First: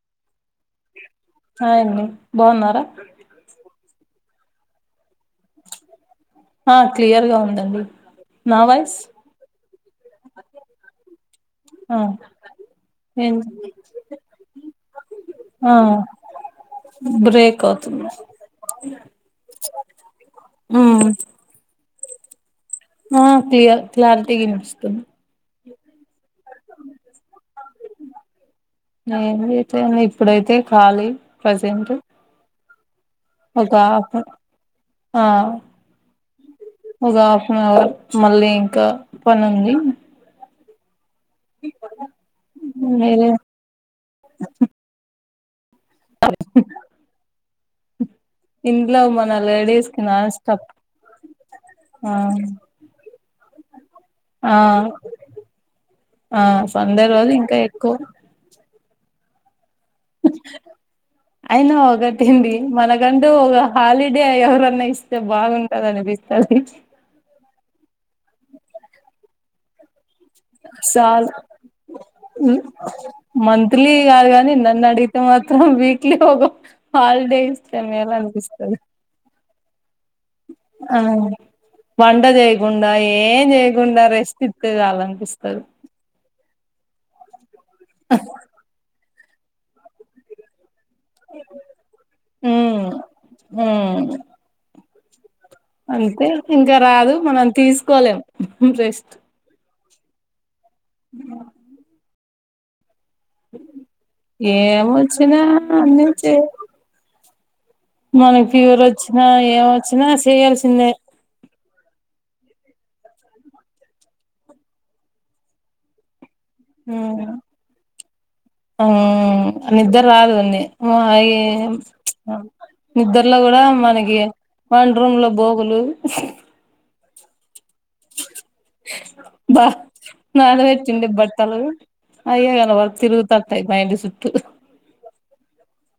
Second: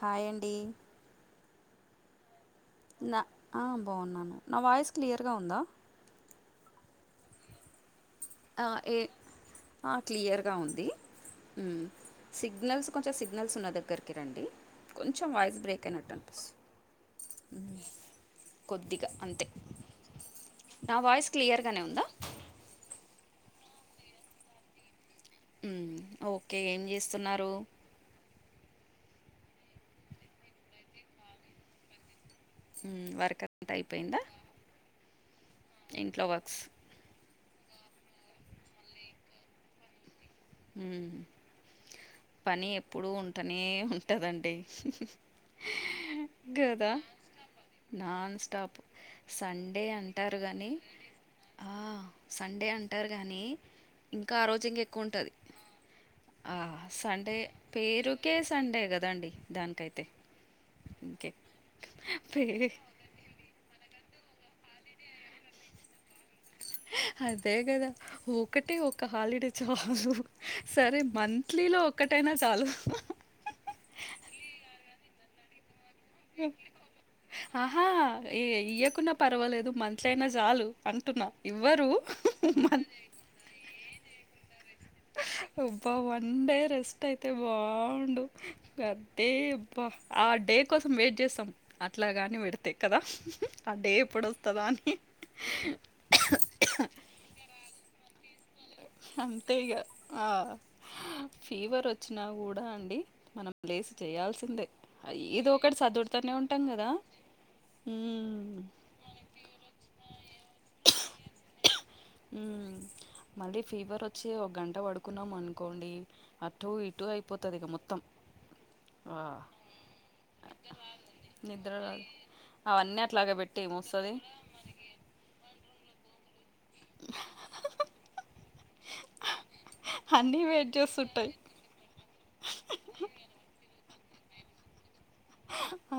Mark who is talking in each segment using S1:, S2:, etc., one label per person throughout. S1: హాయి అండి
S2: హాయి అండి బాగున్నారా
S1: నా ఆ బాగున్నాను నా వాయిస్ క్లియర్గా ఉందా
S2: ఆ క్లియర్ గా ఉందండి నా
S1: ఆ
S2: వాయిస్
S1: ఏ ఆ క్లియర్గా ఉంది
S2: ఆ
S1: సిగ్నల్స్ కొంచెం
S2: ఏం
S1: సిగ్నల్స్ ఉన్న దగ్గరికి రండి కొంచెం వాయిస్
S2: ఆ
S1: బ్రేక్ అయినట్టు అనిపిస్తు
S2: బ్రేక్ అవుతుంది
S1: కొద్దిగా అంతే నా
S2: ఉమ్
S1: వాయిస్ క్లియర్గానే ఉందా
S2: ఆ క్లియర్ క్లారిటీగి వినిపిస్తుంది
S1: ఉ ఓకే ఏం చేస్తున్నారు
S2: ఏం లేదు ఇప్పుడైతే కాలి ప్రజెంట్
S1: ఉ వర్క్ అంత
S2: ఒక హాఫ్
S1: అయిపోయిందా
S2: ఆ
S1: ఇంట్లో వర్క్స్
S2: ఒక హాఫ్ అన్ అవర్ మళ్ళీ ఇంకా పని ఉంది
S1: హు పని ఎప్పుడు
S2: మీరే
S1: ఉంటనే ఉంటదండి గద నాన్ స్టాప్
S2: ఇంట్లో మన
S1: సండే
S2: లేడీస్ కి నాన్
S1: అంటారు
S2: స్టాప్
S1: గానీ ఆ సండే అంటారు గాని ఇంకా ఆ రోజు ఇంకా ఎక్కువ ఉంటది ఆ
S2: రోజు
S1: సండే
S2: ఇంకా ఎక్కువ
S1: పేరుకే సండే కదా అండి దానికి
S2: అయినా
S1: పే
S2: ఒకటింది మనకంటూ ఒక హాలీ డే ఎవరన్నా ఇస్తే బాగుంటది అనిపి
S1: అదే కదా ఒకటి ఒక హాలిడే చాలు సరే
S2: సాల్
S1: మంత్లీలో ఒక్కటైనా చాలు
S2: మంత్లీ కాదు కాని నన్ను అడిగి తే మాత్రం వీక్లీ హాలిడేస్
S1: ఆహా
S2: మేల్
S1: ఏ
S2: అనిపిస్తది
S1: ఇయ్యకున్నా పర్వాలేదు మంత్లీ అయినా చాలు
S2: ఆ
S1: అంటున్నా ఇవ్వరు
S2: వంట జయకుండా ఏం జయకుండా రెస్ట్ ఇ త్తే చాలనిపిస్తాది
S1: అబ్బా వన్ డే రెస్ట్ అయితే బాగుండు అద్దే అబ్బా ఆ డే కోసం వెయిట్ చేస్తాం అట్లాగాని పెడతయి
S2: ఉమ్
S1: కదా అ డే
S2: ఉమ్
S1: ఎప్పుడు వస్తదా అని
S2: అంతే ఇంకా రాదు మనం తీసుకోలేం రెస్ట్
S1: అంతే ఇగా ఆ ఫీవర్ వచ్చినా కూడా అండి మనం లేసి చేయాల్సిందే
S2: ఏమొచ్చినా
S1: ఏదో ఒకటి
S2: అన్ని
S1: సాధుర్తానే
S2: చే
S1: ఉంటాం కదా
S2: మనకి ఫీవర్ వచ్చినా ఏమోచ్చినా చేయాల్సిందే.
S1: ఉమ్ మళ్ళీ ఫీవర్ వచ్చి ఒక గంట పడుకున్నాం అనుకోండి. అటు ఇటు అయిపోతది ఇక మొత్తం. ఆ
S2: ఆహ్ నిద్దర రాదువన్నీ
S1: నిద్ర
S2: ఆహ్ ప్చ్.
S1: రాదు అవన్నీ అట్లాగే పెట్టి ఏం వస్తుది.
S2: మరి రూమ్ లో బోగులు.
S1: [inaudible]
S2: బాగ్.
S1: అన్నీ వెయిట్
S2: నాలువేచ్చింది
S1: చేస్తుంటాయి
S2: బట్టలు అయగ వర్ తిరుగుతతాయి బయిండి సుట్ట. ఆహ్.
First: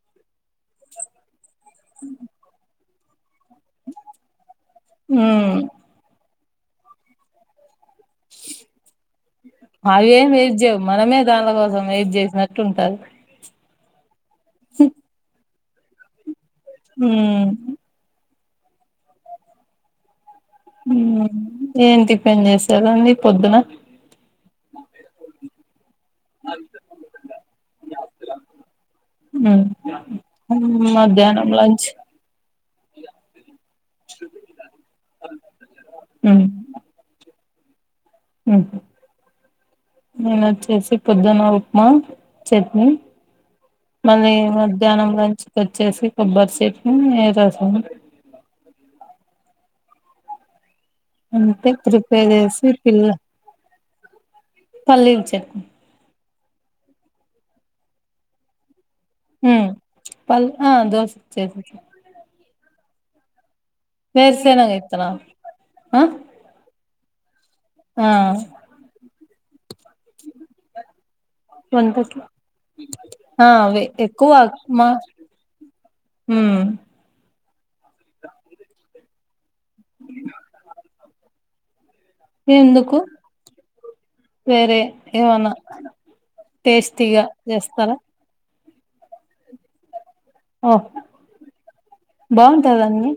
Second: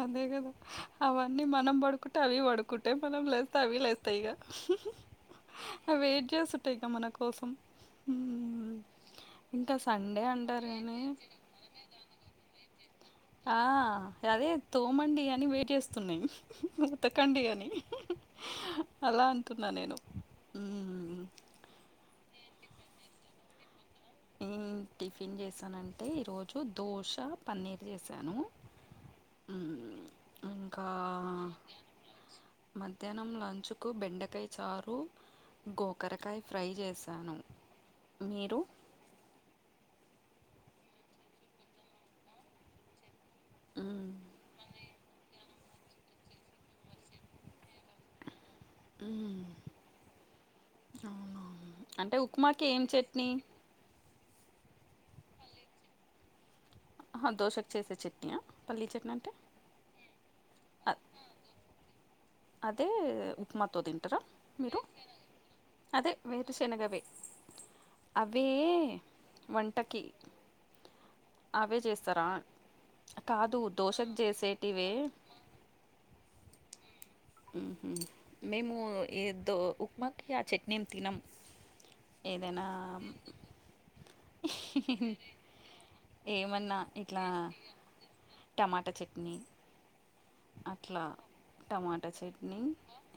S1: అదే కదా అవన్నీ మనం పడుకుంటే అవి పడుకుంటాయి మనం లేస్తే. తవిలేస్తాయి ఇంకా
S2: ఉమ్
S1: అవి వెయిట్ చేస్తుంటాయి ఇంకా మన కోసం. ఉమ్. ఇంకా సండే
S2: అవేమీ వెయిట్
S1: అంటారు
S2: చేయవు
S1: కానీ
S2: మనమే దానిల కోసం వెయిట్ చేసినట్టు ఉంటాది.
S1: ఆహ్ అదే తోమండి అని వెయిట్ చేస్తున్నాయి ఉతకండి
S2: ఉమ్
S1: అని. అలా అంటున్నా నేను.
S2: ఉమ్ ఏం టిఫిన్ చేసారండి పొద్దున.
S1: ఏం టిఫిన్ చేశానంటే నేన
S2: ఉమ్ మధ్యాహ్నం లంచ్.
S1: మధ్యాహ్నం లంచ్ కు బెండకాయ చారు. గోకరకాయ ఫ్రై చేశాను. మీరు
S2: ఉహూ. నేను వచ్చేసి పొద్దున్న ఉప్మా చట్నీ.
S1: మ్మ్
S2: మళ్ళీ ఏం వద్దు. మధ్యాహ్నం లంచ్ కూ వచ్చేసి కోబ్బర్ చెట్ని రాసము.
S1: ఉమ్.
S2: అందుకే ప్రిపేర్ చేసి
S1: ఏం
S2: పిల్ల.
S1: చట్నీ
S2: పల్లిచ్చ.
S1: ఆహ్ దోశకు చేసే చట్నియా పల్లీ చెట్.
S2: ఉమ్ ఆహ్ ప దోసకు చేసిన చట్నీ.
S1: అదే ఉప్మాతో తింటారా
S2: వేరుశెనగ
S1: మీరు
S2: విత్తనాలు ఆ
S1: అదే వేరుశనగవే.
S2: ఆ
S1: అవి వంటకి. అవే
S2: వంటకి
S1: చేస్తారా
S2: ఆ
S1: కాదు
S2: అవే
S1: దోశ కు
S2: ఎక్కువ
S1: చేసేటివే.
S2: మా ఉమ్.
S1: ఉమ్ మేము ఏదో ఉప్మాకి ఆ చట్నీ ఏం తినము. ఏదైనా.
S2: ఎందుకు వేరే ఏమన్నా టేస్టీగా చేస్తారా.
S1: టమాట చట్నీ.
S2: ఓ
S1: అట్లా టమాటా చట్నీ.
S2: బాగుంటదండి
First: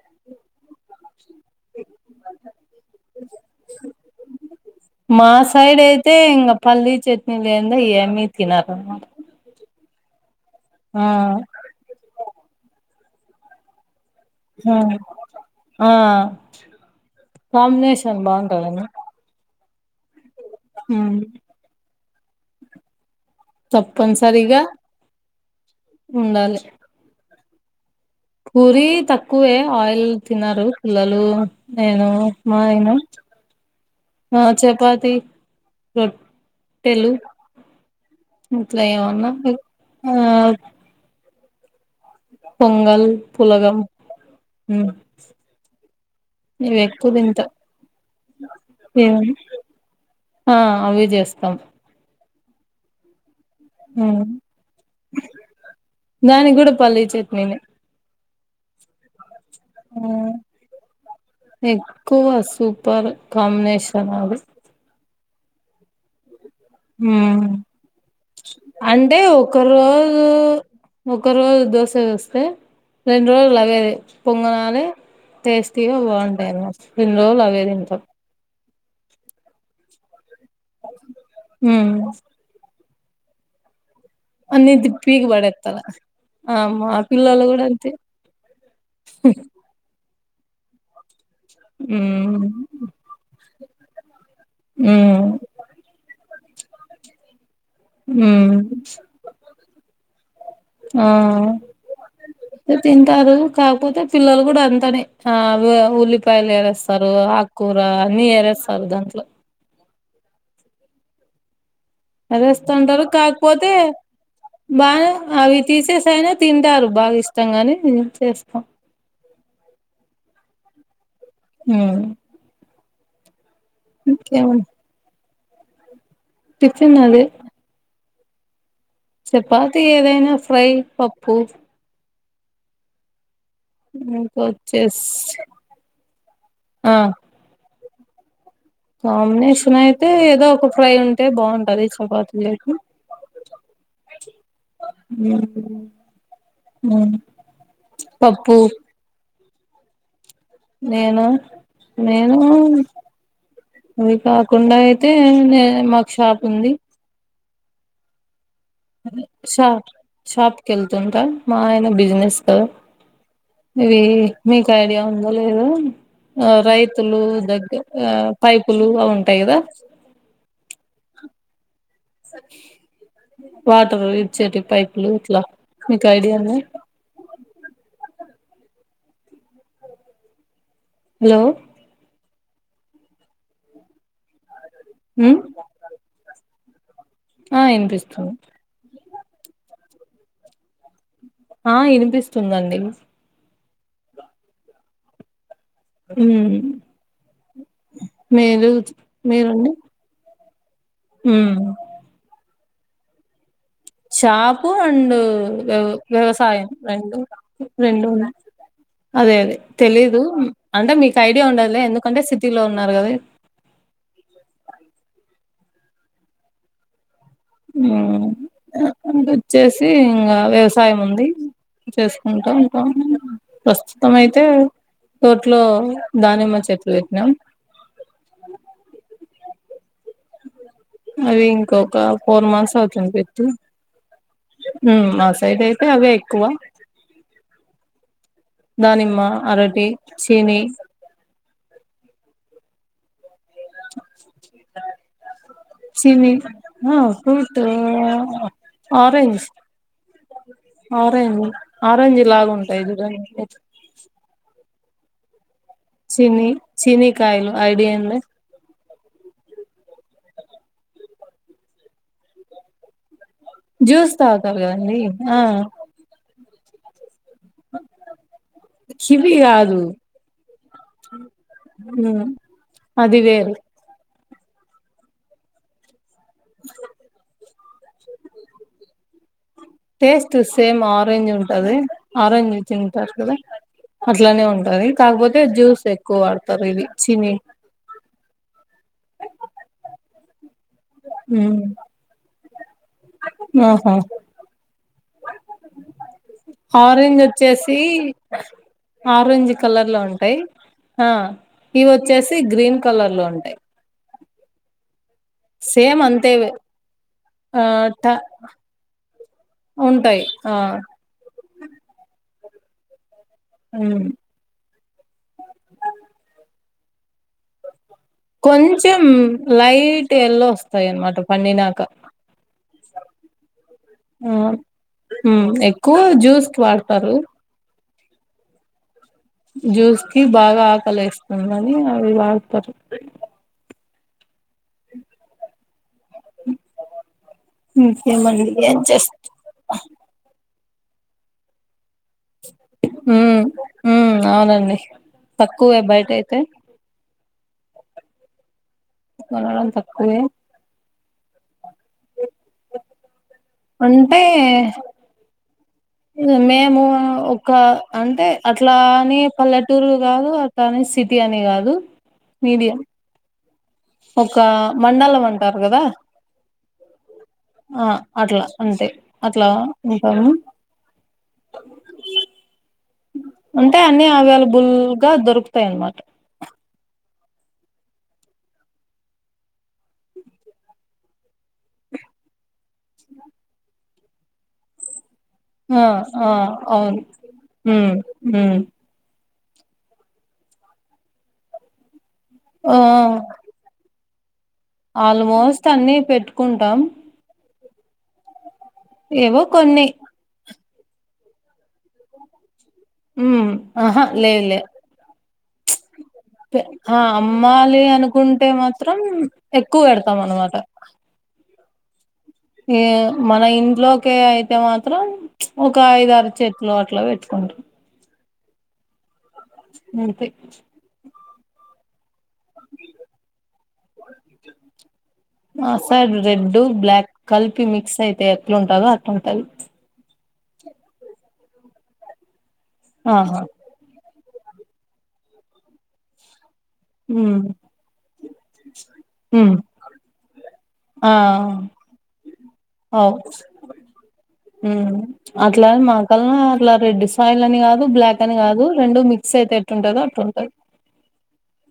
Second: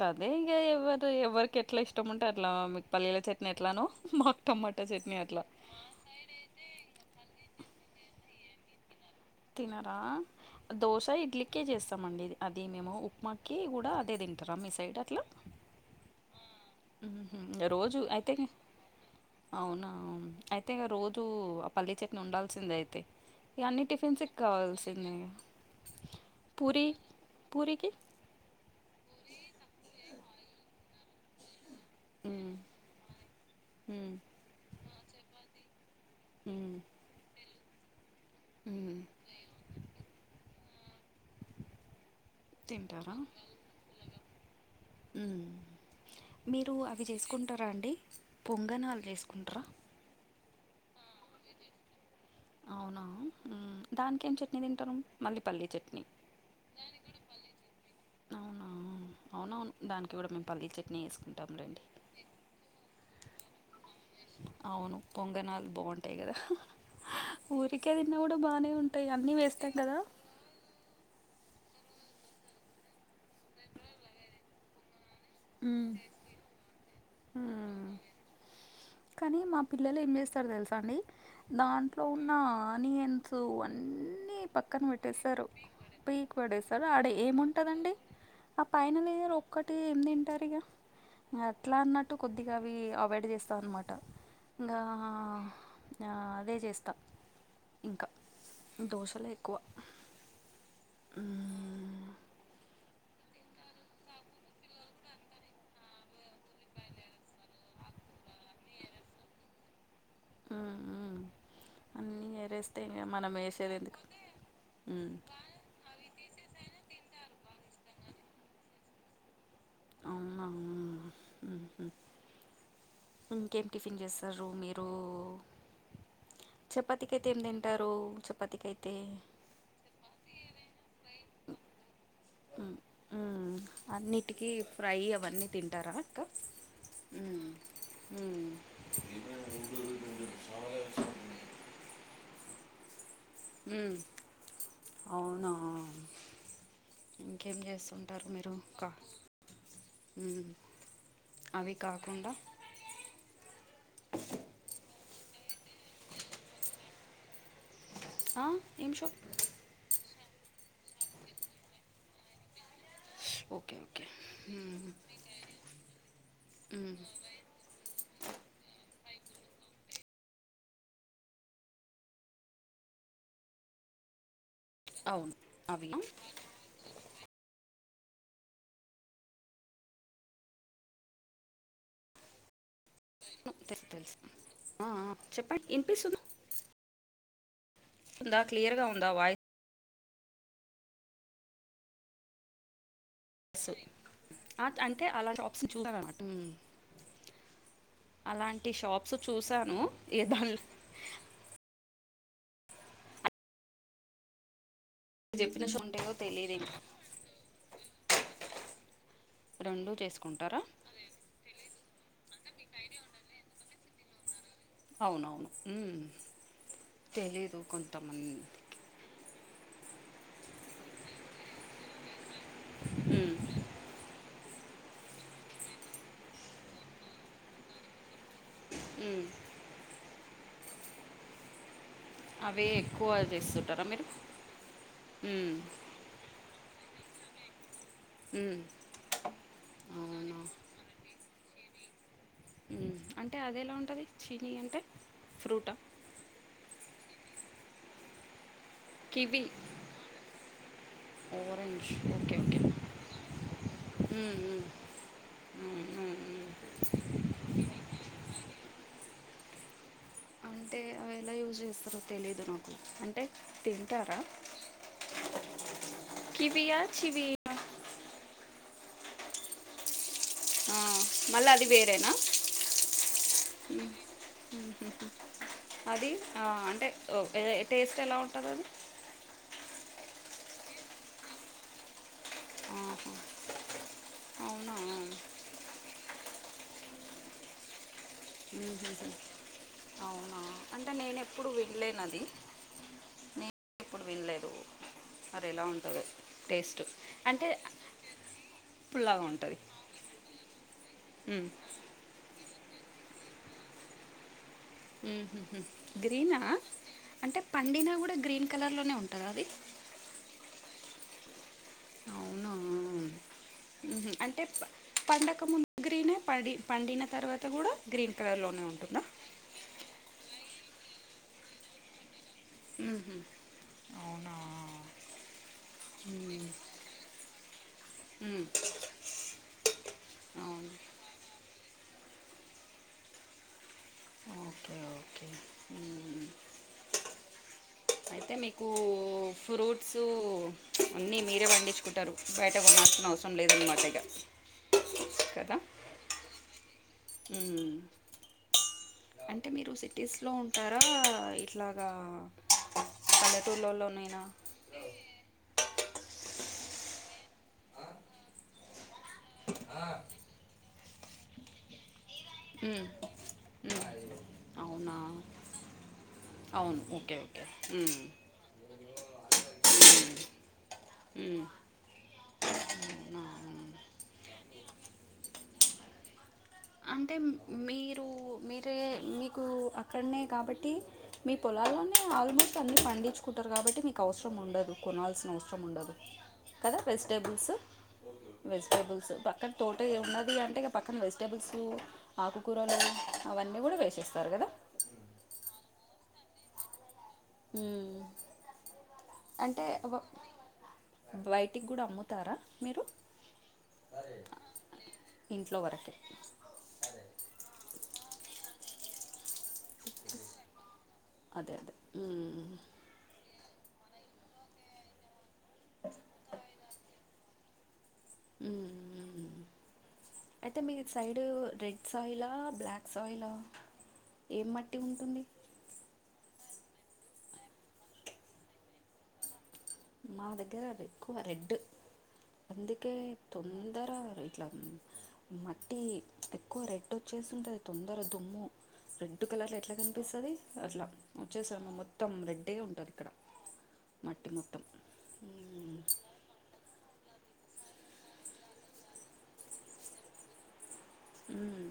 S1: కదే. ఏ ఎవరు ఎవరికి ఎట్లా ఇష్టం ఉంటే అట్లా మీకు పల్లీల చట్నీ ఎట్లానో మాకు టమాటా చట్నీ
S2: మా
S1: అట్లా.
S2: సైడ్ అయితే ఇంకా పల్లీ చట్నీ చే. మీరు తినారా.
S1: ఆహ్ దోశ ఇడ్లీకే చేస్తామండి అది మేము ఉప్మాకి కూడా. అదే తింటారా మీ
S2: ఉమ్
S1: సైడ్ అట్లా
S2: ఆహ్.
S1: ఉహు. రోజు
S2: కాంబినేషన్
S1: అయితే
S2: బాగుంటాదండి.
S1: అవునా అయితే ఇక రోజూ ఆ పల్లీ చట్నీ ఉండాల్సిందే అయితే ఇవన్నీ టిఫిన్స్కి
S2: తప్పనిసరిగా
S1: కావాల్సింది పూరి పూరికి
S2: పూరీ తక్కువే ఆయిల్ తిన్నారు పిల్లలు నేను
S1: మ్మ్
S2: ఉప్మా అయిన
S1: మ్మ్
S2: ఆ చపాతి
S1: మ్మ్
S2: రొట్టెలు ఇట్లా
S1: మ్మ్
S2: ఏమన్నా ఆ పొంగల్ పులగం ఉమ్
S1: ఉ మీరు
S2: ఇవి
S1: అవి
S2: ఎక్కువ తింటా
S1: చేసుకుంటారా అండి పొంగనాలు
S2: ఏం
S1: చేసుకుంటారా
S2: ఆ అవె చేస్తాం
S1: అవునా మ్మ్
S2: ఉ
S1: దానికేం చట్నీ తింటారు మళ్ళీ పల్లీ చట్నీ
S2: దాని కూడా పల్లి చట్నీనే
S1: అవునా అవునవును దానికి కూడా మేము పల్లీ చట్నీ వేసుకుంటాములేండి
S2: ఎక్కువ సూపర్ కాంబినేషన్ అది
S1: పొంగణాలు బాగుంటాయి కదా
S2: ఉ
S1: ఊరికే తిన్నా కూడా బానే ఉంటాయి
S2: అంటే
S1: అన్నీ
S2: ఒక
S1: వేస్తాం కదా
S2: రోజు ఒక్ ఒక రోజు దోశ వేస్తే రెండు రోజులు అవే అవే పొంగనాలె
S1: ఉమ్
S2: టేస్టీగా బాగుంటాయి ఇన్ని రోజులు అవే
S1: ఉమ్
S2: తింట
S1: కానీ మా పిల్లలు ఏం చేస్తారు తెలుసా అండి
S2: ఉమ్
S1: దాంట్లో ఉన్న అనియన్సు వన్
S2: అన్ని పీకి బడత్తల
S1: పీకి
S2: ఆ
S1: పడేస్తారు
S2: మా
S1: ఆడ
S2: పిల్లలు కూడ అంతే
S1: ఏముంటదండి ఆ పైన లేరు ఒక్కటి ఏం తింటారు ఇగ అట్లా అన్నట్టు
S2: ఉమ్
S1: కొద్దిగా అవి అవాయిడ్ చేస్త అన్నమాట ఇంగా
S2: ఉమ్
S1: అదే చేస్తాం ఇంక
S2: ఉమ్
S1: దోశలే ఎక్కువ
S2: ఆ
S1: హ్మ్.
S2: తింటారు కాకపోతే పిల్లలు కూడా అంతనే ఆ ఉల్లిపాయలు వేరేస్తారు ఆకూర అన్ని ఏరేస్తారు దాంట్లో
S1: ఆ ఆ
S2: అరుస్తాంటారు కాకపోతే
S1: ఎందుకు?
S2: బాగా
S1: హ్మ్.
S2: అవి తీసేసైనా తింటారు బాగా ఇష్టంగానే చేస్తాం
S1: అవునా!
S2: హ
S1: హుహు. ఇంకేం టిఫిన్ చేస్తారు మీరు
S2: టిఫిన్
S1: చపాతికి
S2: అదే
S1: అయితే ఏం తింటారు చపాతికి అయితే
S2: చపాతి ఏదైనా ఫ్రై పప్పుూ
S1: ఆ అన్నిటికీ ఫ్రై
S2: ఇంకొచ్చేసి
S1: అవన్నీ తింటారా అక్క
S2: ఆ
S1: ఊ హ
S2: కాంబినేషన్ అయితే ఏదో ఒక ఫ్రై ఉంటే బాగుంటది చపాతీలేకి
S1: ఉ అవునా ఇంకేం చేస్తుఉంటారు మీరు
S2: పప్పు
S1: హ్మ్.
S2: నేను
S1: అవి కాకుండా
S2: నేనూ అది కాకుండా అయితే నే మాక్ షాప్ ఉంది
S1: అ
S2: షా షాప్ కెళ్తుందా మా ఆయన బిజినెస్కు
S1: ఓకే.
S2: ఇది
S1: ఓకే.
S2: మీకు
S1: హ్మ్.
S2: ఐడియా ఉందో లేదో ఆ
S1: ఉమ్,
S2: రైతులు దగ్గ అ పైపులు అవి ఉంటాయి కదా వాటర్ ఇ చ్చేటివి పైపులు
S1: అవును
S2: ఇట్లా
S1: అవి
S2: మీకు ఐడియానా హాలో
S1: అ ఆ
S2: ఉమ్
S1: చెప్పండి ఇనిపిసున్
S2: ఆ ఇనిపిస్తుంది
S1: నా వాయి
S2: ఆ ఇనిపిస్తుందండి
S1: స్ అ అంటే అలాంటి ఆప్షన్ చూశా అన్నమాట
S2: ఉమ్ మీరు
S1: అలాంటి షాప్స్ చూసాను ఏదాన్ల్
S2: హుమ్ షాపు అండ్
S1: చెప్పిన షాప్
S2: వ్యవ్
S1: ఉంటాయో
S2: వ్యవసాయం
S1: తెలియదు
S2: రెండు రెండు ఉన్ అదే అదే
S1: రెండు
S2: తెలీదు
S1: చేసుకుంటారా
S2: అంటే మీకు ఐడియా ఉండదులే ఎందుకంటే సిటిలో ఉన్నారు కదా ఇ [inaudible]
S1: మ్ తెలీయదు కొంతమంది కి
S2: చేసి ఇంగా వ్యవసాయం ఉంది చేస్ కుంటం ఇంకా
S1: ఉమ్,
S2: ప్రస్తుతం అయితే తోట్లో దానిమ్మ చెట్లు పెట్నాం
S1: మ్
S2: అవి ఇంకో క ఫోన్
S1: అవే
S2: మంత్ అవుతుంది
S1: ఎక్కువ
S2: పెట్టి
S1: చేస్తుంటారా మీరు
S2: మ్ మ
S1: ఉమ్,
S2: సైడ్ అయితే అవే ఎక్కువ
S1: ఉమ్,
S2: దానిమ్మ అరటి
S1: అవునా
S2: చిలి
S1: మ్ అంటే అది ఎలా ఉంటుంది చినీ అంటే ఫ్రూట
S2: సివి ఆ ఫ్రూటు ఆ orange
S1: kiwi
S2: orange
S1: orange
S2: orange
S1: okay
S2: లాగా
S1: ఓకే
S2: ఉంటాయి చుడండి హెచ్
S1: మ్మ్, మ్మ్. మ్మ్, మ్మ్,
S2: చినీ
S1: మ్మ్.
S2: చినీ కాయలు ఐడియా ఉందా
S1: అంటే అవి ఎలా యూజ్ చేస్తారో తెలిదు నాకు అం
S2: జ్యూస్ తాగుతారు కదండీ ఆ
S1: కివియా ఆ చివీ అ
S2: చివి కాదు
S1: ఆ మల్ల అది వేరేనా
S2: అది వేరు
S1: అది ఆ అంటే అదే టేస్ట్ ఎలా ఉంటది అది
S2: టేస్ట్ సేమ్ ఆరెంజ్ ఉంటది ఆరెంజ్
S1: ఆహా.
S2: చూసుంటరు కదా అట్లానే
S1: అవునా
S2: ఉంటది
S1: మ్మ్,
S2: కాకపోతే జ్యూస్ ఎక్కువ టరివి చిని
S1: అవునా అంటే నేను ఎప్పుడు విన్లేన్ అది
S2: ఆహా
S1: ఎప్పుడు వినలేదు మరి ఎలా ఉంటది
S2: ఆరెంజ్ వచ్చేసి
S1: పుల్లగా
S2: ఆరెంజ్
S1: ఉంటుంది
S2: కలర్ లో ఉంటాయి ఆ ఇవి వచ్చేసి గ్రీన్ కలర్లో ఉంటాయి
S1: ఉహుహు.
S2: సేమ్
S1: గ్రీనా
S2: అంతేవే
S1: అంటే పండినా కూడా గ్రీన్ కలర్లోనే ఉంటాదా అది
S2: ఉంటాయి ఆ
S1: అవున
S2: ఉమ్
S1: అంటే ప్ పండక్ ముందు గ్రినే పండి పండిన తర్వాత కూడా గ్రీన్ కలర్లోనే
S2: కొంచెం
S1: ఉంటుందా
S2: లైట్ ఎల్లో వస్తాయి అన్నమాట పండినాక
S1: మ్
S2: ఆ మ్ ఎక్కువ జ్యూస్కి వాడుతారు
S1: మ్
S2: జ్యూస్ కి బాగా ఆకలేస్తుందని అవి వాడుతారు
S1: ఓకే ఓకే అయితే
S2: ఇంకేమండి
S1: మీకు
S2: ఏం చేస్త
S1: ఫ్రూట్స్ అన్నీ మీరే పండించుకుంటారు బయట కొనాల్సిన అవసరం
S2: మ్
S1: లేదన్నమాట ఇక
S2: మ్ అవునండి తక్కువే బయటైతే
S1: మ్ అంటే
S2: కొనడం
S1: మీరు సిటీస్
S2: తక్కువే
S1: లో ఉంటారా ఇట్లాగా
S2: అంటే
S1: పల్లెటూర్లోళ్ళోళ్ళేనా
S2: మేము ఒక అంటే అట్లా నీ పల్లెటూరు కాదు అట్లని సిటీ అని కాదు మీడియం
S1: మ్మ్. మ్మ్.
S2: ఒక
S1: అవునా
S2: మండలం అంటారు కదా
S1: అవును ఓకే ఓకే
S2: ఆ
S1: మ్మ్.
S2: అట్లా అంతే అట్లా ఉంటాము
S1: మ్మ్. అవునా
S2: అంటే
S1: అవును
S2: అన్ని ఆవైలబు బుల్గా దొరుకుతాయన్మాట
S1: అంటే మీరు మీరే మీకు అక్కన్నే కాబట్టి మీ పొలాల్లోనే ఆల్మోస్ట్ అన్ని పండించుకుంటారు కాబట్టి మీకు అవసరం ఉండదు కొనాల్సి నవసరం
S2: ఆ
S1: ఉండదు
S2: ఆ
S1: కదా
S2: అవును
S1: వెజిటేబుల్స్
S2: ఉమ్ ఉమ్
S1: వెజిటేబుల్స్ త పక్కనే తోట ఉన్నది అంటే ఇగ పక్కన వెజిటేబుల్సు ఆకుకూరలు
S2: ఆ
S1: అవన్నీ కూడా వేసేస్ స్తరు కదా
S2: ఆల్మోస్ట్ అన్నిీ పెట్టుకుంటాం
S1: మ్
S2: ఏవో కొన్ని
S1: బయటికి కూడా అమ్ముతారా మీరు
S2: మ్ ఆహా లేదు లే
S1: ఇంట్లో వరకే
S2: అ అమ్మాలి అనుకుంటే మ త్రం ఎక్కువ పెడుతాం అన్నమాట
S1: మ్
S2: యి మన ఇంట్లోకే అయితే మాత్రం ఒక ఐదరు చెట్లు అట్లా పెట్ కొంట
S1: మ్
S2: అంతే
S1: అయితే మీ సైడ్ రెడ్ సాయిల్ ఇలా బ్లాక్స్ సాయిల్ ఏం మట్టి ఉంటుంది
S2: డ్ బ్లాక్ కలిపి మిక్స్ అయితే ఎట్లా ఉంటదో అటుంటది
S1: మా దగ్గర ఎక్కువ రెడ్ అందుకే
S2: ఆహా
S1: తొందర ఇట్లా మట్టి ఎక్కువ రెడ్
S2: ఉమ్
S1: వచ్చేసుంటది తొందర దుమ్ము రెడ్ కలర్
S2: ఉమ్
S1: ఎట్లా కనిపిస్తది అట్లా
S2: ఆ
S1: వచ్చేస్తది మొత్తం రెడ్ అట్టే ఉంటరిక్కడ మట్టి మొ
S2: మ్ అట్లా మాకల్ అట్లా రెడ్ సయిల్ అని కాదు బ్లాక్ అని కాదు రెండు మిక్స్ అయిత్ తే ఎట్టుంటందో అట్టుంటది
S1: మ్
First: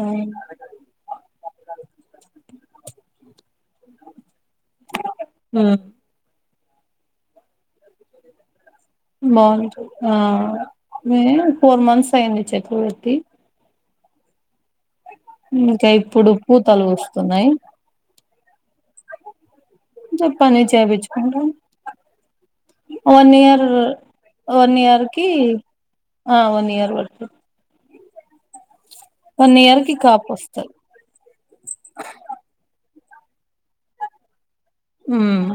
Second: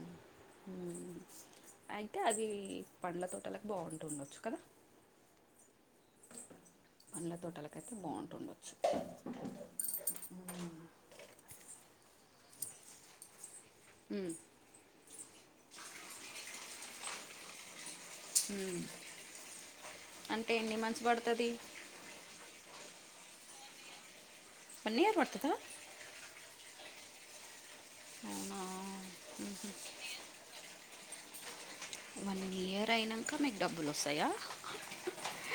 S2: ఉమ్
S1: అయితే అది పండ్లతో అల బాగుండచ్చు కదా
S2: హ
S1: పండ్ల తోటాలకైతే బాగుంటుండవచ్చు.
S2: బావుంట ఆ వే ఫోర్ మంత్స్ అయ్యంది చెక్కులు పెట్టి
S1: ఉ
S2: ఇంకా ఇప్పుడు పూతలు వస్తున్నాయి.
S1: ఉ
S2: జప్పనీ చేపిచ్చుకుంటాం వన్ ఇయర్ వన్ ఇయర్ కి ఆ వన్ ఇయర్ పడుతు
S1: అవునా
S2: వన్
S1: ఉహు.
S2: ఇయర్ కి కాపు వస్తాది.
S1: కా మీకు డబ్బులు వస్తాయా?
S2: ఉమ్